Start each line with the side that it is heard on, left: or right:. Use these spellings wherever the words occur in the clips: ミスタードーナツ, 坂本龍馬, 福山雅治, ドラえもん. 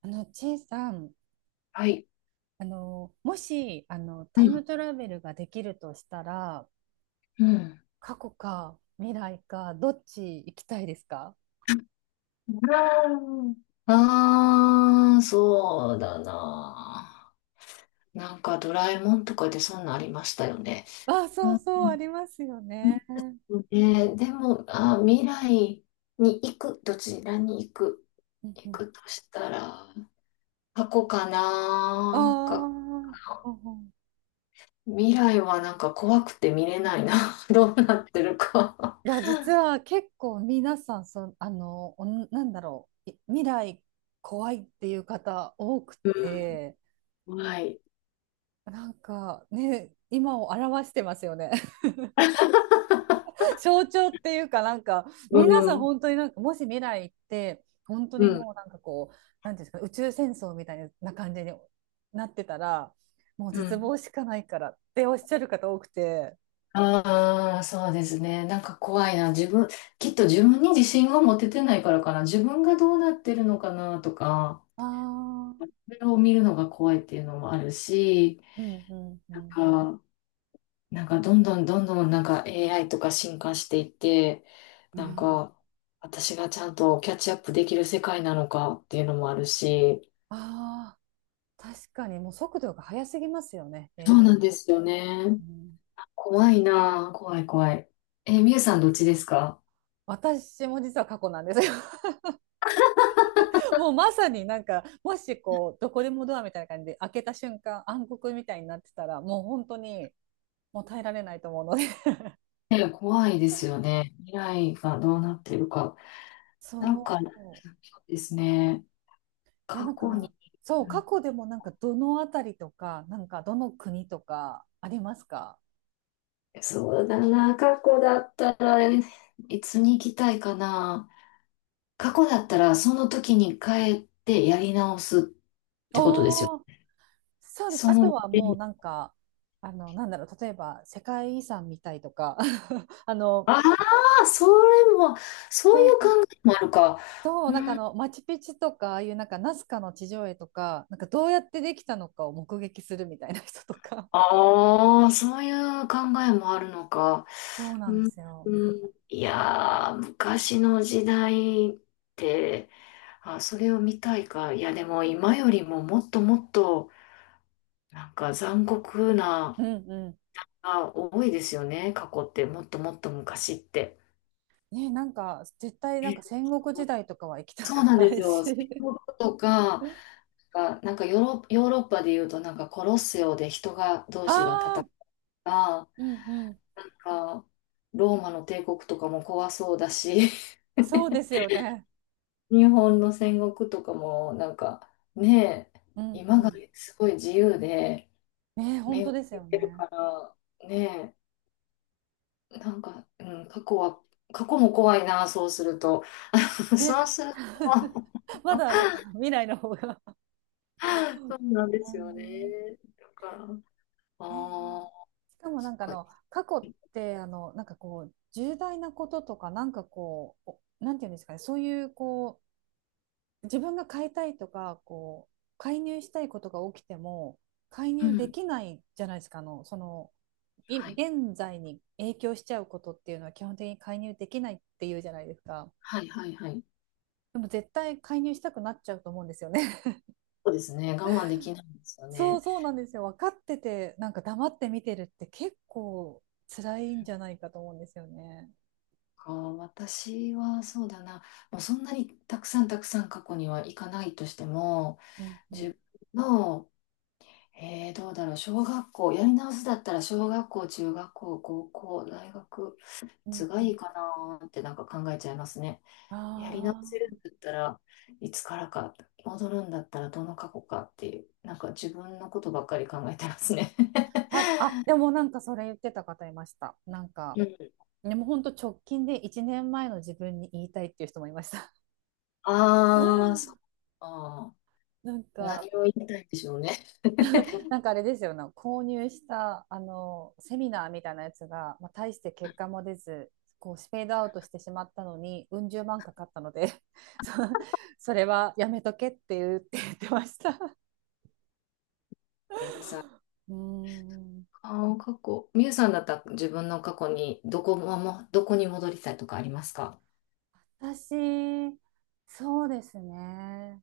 right: チェイさん、
left: はい。
right: もし、
left: う
right: タイム
left: ん。
right: トラベルができるとしたら、
left: うん
right: 過去か未来か、どっち行きたいですか？
left: そうだな。なんかドラえもんとかでそんなんありましたよね。
right: あ、そう
left: う
right: そ
left: ん。
right: う、ありますよね。うん
left: ね、でも、あ、未来に行く、どちらに行く、
right: う
left: 行
right: ん。
left: くとしたら、過去か
right: ああ、う
left: な。か、
right: んうん。
left: 未来はなんか怖くて見れないな。どうなってるか。
right: いや、実は結構皆さん、そ、あの、おんなんだろう、未来怖いっていう方多くて、
left: うん。はい。
right: なんかね、今を表してますよね。象徴っていうか、なんか
left: う
right: 皆さん
left: ん。
right: 本当になんかもし未来行って本当
left: う
right: に
left: ん。
right: もう、なんかこうなんていうんですか、宇宙戦争みたいな感じになってたら、もう
left: う
right: 絶
left: ん。
right: 望しかないからっておっしゃる方多くて。
left: ああ、そうですね。なんか怖いな。自分、きっと自分に自信が持ててないからかな。自分がどうなってるのかなとか、
right: ああ、
left: それを見るのが怖いっていうのもあるし、
right: うんうんう
left: なん
right: ん
left: か、なんか、どんどんなんか AI とか進化していって、
right: う
left: なん
right: ん、
left: か私がちゃんとキャッチアップできる世界なのかっていうのもあるし、
right: ああ。確かにもう速度が速すぎますよね、
left: そうな
right: AI。
left: んですよね。
right: うん。
left: 怖いな。怖い怖い。え、みゆさんどっちですか？
right: 私も実は過去なんですよ。 もうまさに、なんかもしこうどこでもドアみたいな感じで開けた瞬間暗黒みたいになってたら、もう本当にもう耐えられないと思うので。
left: え、怖いですよね。未来がどうなってるか。
right: そ
left: なんか、
right: う。
left: ですね。
right: いや、な
left: 過
right: ん
left: 去
right: か、
left: に、
right: そう、
left: う
right: 過
left: ん、
right: 去でもなんかどのあたりとか、なんかどの国とかありますか？
left: そうだな、過去だったら、いつに行きたいかな。過去だったら、その時に帰ってやり直すってことですよ。
right: おー、そうです。
left: そ
right: あと
left: の、
right: はもうなんか、なんだろう、例えば世界遺産みたいとか、あの、
left: ああ、それも、そう
right: そ
left: いう考
right: う
left: えもあるか。
right: そう、なんかマチュピチュとか、ああいうなんかナスカの地上絵とか、なんかどうやってできたのかを目撃するみたいな人とか。
left: ああ、そういう考えもあるのか。
right: そうなん
left: う
right: で
left: ん、
right: すよ。
left: うん、いやー、昔の時代って、あ、それを見たいか。いや、でも今よりももっともっと、なんか残酷
right: うん
left: な、
right: うん。
left: あ、多いですよね。過去って、もっともっと昔って。
right: ね、なんか絶対なんか
left: え、
right: 戦国時代とかは行きた
left: そ
right: く
left: うなん
right: な
left: です
right: いし。
left: よ。戦国とか、がなんかヨーロッパで言うと、なんかコロッセオで人が、同
right: あ
left: 士が戦う
right: あ、
left: とか、
right: うんうん、
left: なんかローマの帝国とかも怖そうだし、
right: そうですよね。
left: 日本の戦国とかもなんか、ね。え、
right: うんう
left: 今が
right: ん。
left: すごい自由で
right: ね、本
left: 恵
right: 当
left: ま
right: です
left: れ
right: よ
left: てる
right: ね。
left: から、ね。え、なんか、うん、過去は過去も怖いな、そうすると。
right: ね、
left: そうすると。
right: まだあれ か、未来の方が。
left: そうなんで
right: う
left: すよね、
right: ん。
left: だから。あ、あ、
right: しかも
left: そ
right: な
left: っ
right: んか、あ
left: か。
right: の過去って、あのなんかこう重大なこととか、なんかこうおなんていうんですかね、そういうこう自分が買いたいとかこう介入したいことが起きても、介
left: う
right: 入で
left: ん。
right: きないじゃないですか。あのその
left: はい
right: 現在に影響しちゃうことっていうのは、基本的に介入できないっていうじゃないですか。
left: はいはい。はい。
right: でも絶対介入したくなっちゃうと思うんですよね。
left: そうですね、我慢できないんですよ
right: そう
left: ね。
right: そうなんですよ。分かってて、なんか黙って見てるって結構辛いんじゃないかと思うんですよね。
left: か、私はそうだな、もうそんなにたくさん過去には行かないとしても、
right: うんうん。
left: 自分の、えー、どうだろう、小学校、やり直すだったら小学校、中学校、高校、大学、い
right: う
left: つ
right: ん
left: が
right: う
left: い
right: ん。
left: いかなーってなんか考えちゃいますね。やり直せるん
right: あ
left: だったらいつからか、戻るんだったらどの過去かっていう、なんか自分のことばっかり考えてますね。
right: あ、あ、でも なんかそれ言ってた方いました。なんか、
left: うん、
right: でも本当直近で1年前の自分に言いたいっていう人もいました。
left: ああ、そうか。あー、
right: なんか、
left: 何を言いたいんでしょうね。
right: なんかあれですよね、購入したあのセミナーみたいなやつが、まあ、大して結果も出ず、こうスペードアウトしてしまったのに、うん十万かかったので、 そそれはやめとけって言ってました。
left: 皆さん。あ、
right: うーん、
left: あ、過去。みゆさんだったら自分の過去にどこも、どこに戻りたいとかありますか？
right: 私、そうですね。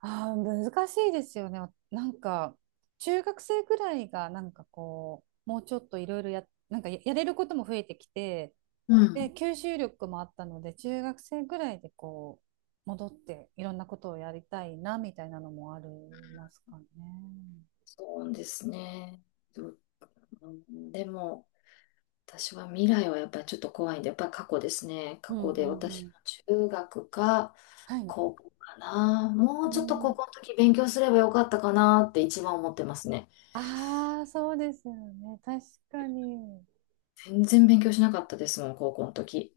right: あ、難しいですよね。なんか、中学生くらいが、なんかこう、もうちょっといろいろなんかやれることも増えてきて、
left: う
right: で、
left: ん。
right: 吸収力もあったので、中学生ぐらいでこう、戻っていろんなことをやりたいな、みたいなのもありますかね。
left: そうですね。う、うん、でも、私は未来はやっぱりちょっと怖いんで、やっぱり過去ですね。
right: う
left: 過
right: ん
left: 去
right: う
left: で
right: ん
left: 私
right: う
left: も
right: ん。
left: 中学か
right: はい。
left: 高校かな。
right: う
left: もうちょっと
right: ん。
left: 高校の時勉強すればよかったかなって一番思ってますね。
right: ああ、そうですよね。確かに。
left: 全然勉強しなかったですもん、高校の時。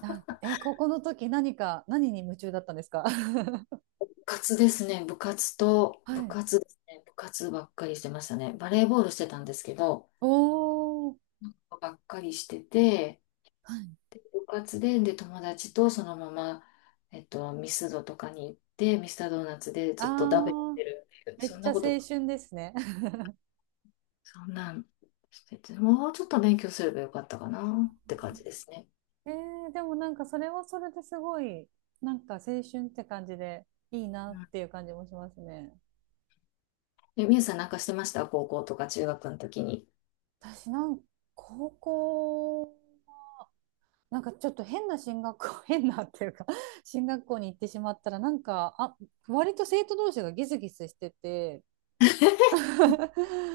right: なんか、高校の時何か、何に夢中だったんですか？
left: 部活ですね。部活と、
right: は
left: 部
right: い。
left: 活ですね。部活ばっかりしてましたね。バレーボールしてたんですけど、
right: おー。
left: ばっかりしてて、
right: はい。
left: 部活で、で、友達とそのまま、ミスドとかに行って、ミスタードーナツでずっと食べ
right: ああ、
left: てるっていう、
right: めっ
left: そん
right: ち
left: な
right: ゃ青
left: こと、
right: 春ですね。
left: そんなんしてて、もうちょっと勉強すればよかったかなって感じですね。
right: でもなんかそれはそれですごい、なんか青春って感じでいいな
left: う
right: っ
left: ん。
right: ていう感じもしますね。
left: え、みゆさんなんかしてました高校とか中学の時に？
right: 私なんか高校、なんかちょっと変な進学校、変なっていうか進学校に行ってしまったら、なんか、あ、割と生徒同士がギスギスしてて、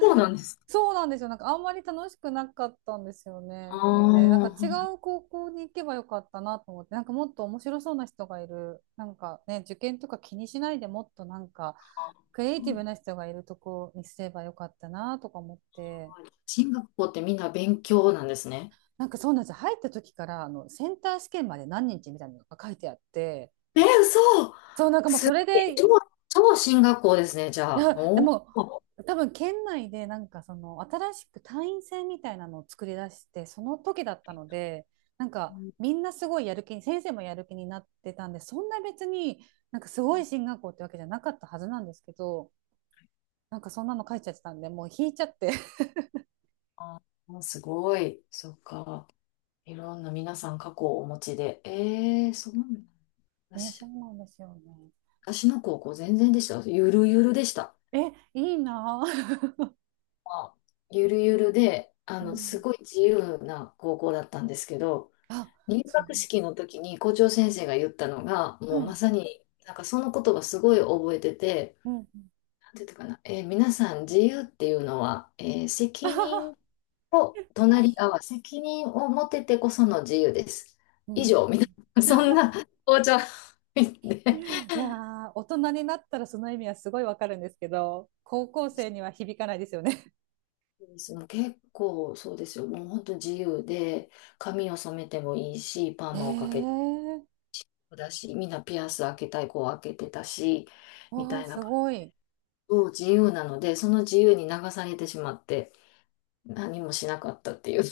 left: そうなん です。
right: そうなんですよ。なんかあんまり楽しくなかったんですよ
left: あ
right: ね。なので、なんか違
left: あ、
right: う高校に行けばよかったなと思って、なんかもっと面白そうな人がいる、なんかね、受験とか気にしないでもっとなんかクリエイティブな人がいるとこにすればよかったなとか思って、
left: 進学校ってみんな勉強なんですね。
right: なんかそうなんですよ。入った時から、あのセンター試験まで何日みたいなのが書いてあって、
left: え、嘘。
right: そう、なんかもう
left: す
right: それ
left: ごい。
right: で。
left: 超、超進学校ですね、じ
right: い
left: ゃあ。
right: や、で
left: お
right: も、
left: お。
right: 多分県内でなんかその新しく単員制みたいなのを作り出してその時だったので、なんかみんなすごいやる気に、先生もやる気になってたんで、そんな別になんかすごい進学校ってわけじゃなかったはずなんですけど、なんかそんなの書いちゃってたんで、もう引いちゃって。
left: あー、すごい。そっか。いろんな皆さん過去をお持ちで。ええ、そうなんだ。
right: ね、そ
left: 私、
right: うなんですよね。
left: 私の高校全然でした。ゆるゆるでした。
right: え、いいなぁ。
left: まあ、ゆるゆるで、
right: う
left: す
right: ん、
left: ごい自由な高校だったんですけど、
right: あ、
left: 入
right: そ
left: 学式の時に校長先生が言ったのが、
right: う、
left: もう
right: は
left: ま
right: い、
left: さに、なんかその言葉すごい覚えてて、
right: うんうん。
left: なんていうのかな、皆さん自由っていうのは、責任 と隣り合わせ、責任を持ててこその自由です。
right: う
left: 以
right: ん。
left: 上、みたいな、そんな紅茶
right: い
left: で。
right: や ー、大人になったらその意味はすごいわかるんですけど、高校生には響かないですよね。
left: そうですね、結構そうですよ。もう本当自由で、髪を染めてもいいし、パー
right: え
left: マをかけて
right: ー、
left: もだし、みんなピアス開けたい子は開けてたし、み
right: わ
left: た
right: ー、
left: いな。
right: すごい。
left: そう自由なので、その自由に流されてしまって、何もしなかったっていう。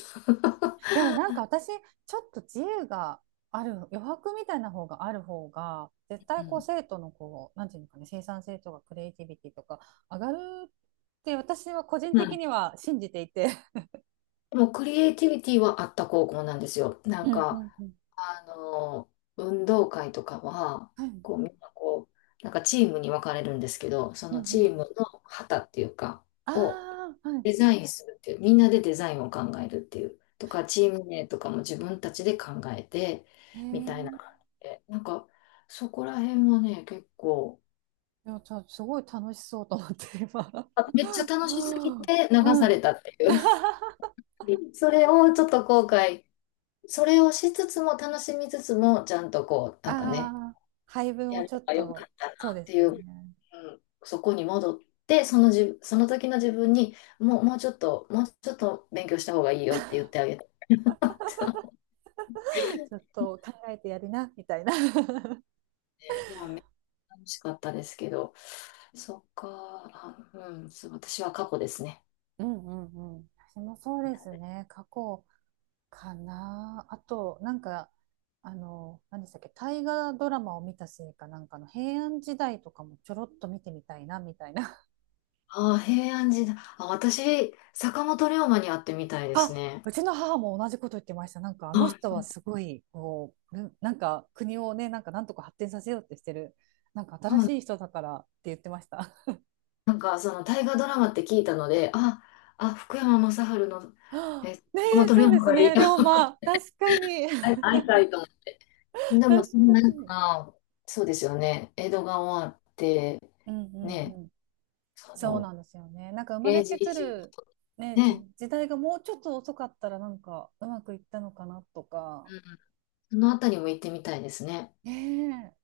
right: でもなんか私、ちょっと自由がある、余白みたいな方がある方が、絶
left: う
right: 対こう
left: ん。
right: 生徒のこう、なんていうのかね、生産性とかクリエイティビティとか上がるって、私は個人
left: う
right: 的
left: ん、
right: には信じていて。
left: でもクリエイティビティはあった高校なんですよ。な
right: う
left: ん
right: んう
left: か、
right: んうん。
left: あの、運動会とかは、
right: はい。
left: こう、みんなこう、なんかチームに分かれるんですけど、そ
right: うん
left: の
right: う
left: チーム
right: ん。
left: の旗っていうか、を
right: ああ、は
left: デ
right: い。
left: ザインするっていう、みんなでデザインを考えるっていう、とか、チーム名とかも自分たちで考えて、
right: へえ
left: みたいな感
right: ー。
left: じで、なんか、そこら辺はね、結構、
right: いや、すごい楽しそうと思って、今。
left: あ、めっちゃ楽しすぎ て流
right: う
left: さ
right: ん。
left: れたっていう。それをちょっと後悔、それをしつつも楽しみつつも、ちゃんとこう、なんかね、
right: ああ、配分
left: や
right: を
left: れ
right: ちょっ
left: ばよか
right: と、
left: った
right: そう
left: なっ
right: で
left: て
right: す
left: いう。う
right: ね。
left: ん、そこに戻って、そのじ、その時の自分に、もう、もうちょっと、もうちょっと勉強した方がいいよって言ってあげたって。
right: ちょっと考えてやりな、みたいな。
left: でもめっちゃ楽しかったですけど、そっか、あ、うん、そう私は過去ですね。
right: うんうんうん。私もそうですね。過去かな。あと、なんか、何でしたっけ、大河ドラマを見たせいか、なんかの平安時代とかもちょろっと見てみたいな、みたいな。
left: ああ、平安時代。あ、私、坂本龍馬に会ってみたいです
right: あ、
left: ね。
right: うちの母も同じこと言ってました。なんかあの人
left: あ、
right: はすごい、こう、なんか国をね、なんかなんとか発展させようってしてる、なんか新
left: そう
right: しい人だからって言ってました。
left: なんか、その大河ドラマって聞いたので、あ、あ、福山雅治の、
right: は
left: え、
right: あ、
left: 坂
right: ねえ、
left: 本龍
right: そうで
left: 馬
right: す
left: がいい。
right: ね、龍 馬。確かに。
left: 会いたいと思って。 でも、そ
right: 確
left: ん
right: か
left: なん
right: に。
left: か、そうですよね。江戸が終わって、
right: うんうん
left: ね、
right: うん。
left: そ
right: そう
left: の、
right: なんですよね。なんか生ま
left: 明
right: れ
left: 治
right: て
left: 維
right: く
left: 新、
right: る、ね、
left: ね、
right: 時代がもうちょっと遅かったら、なんかうまくいったのかなとか。
left: うん、そのあたりも行ってみたいですね。
right: ね。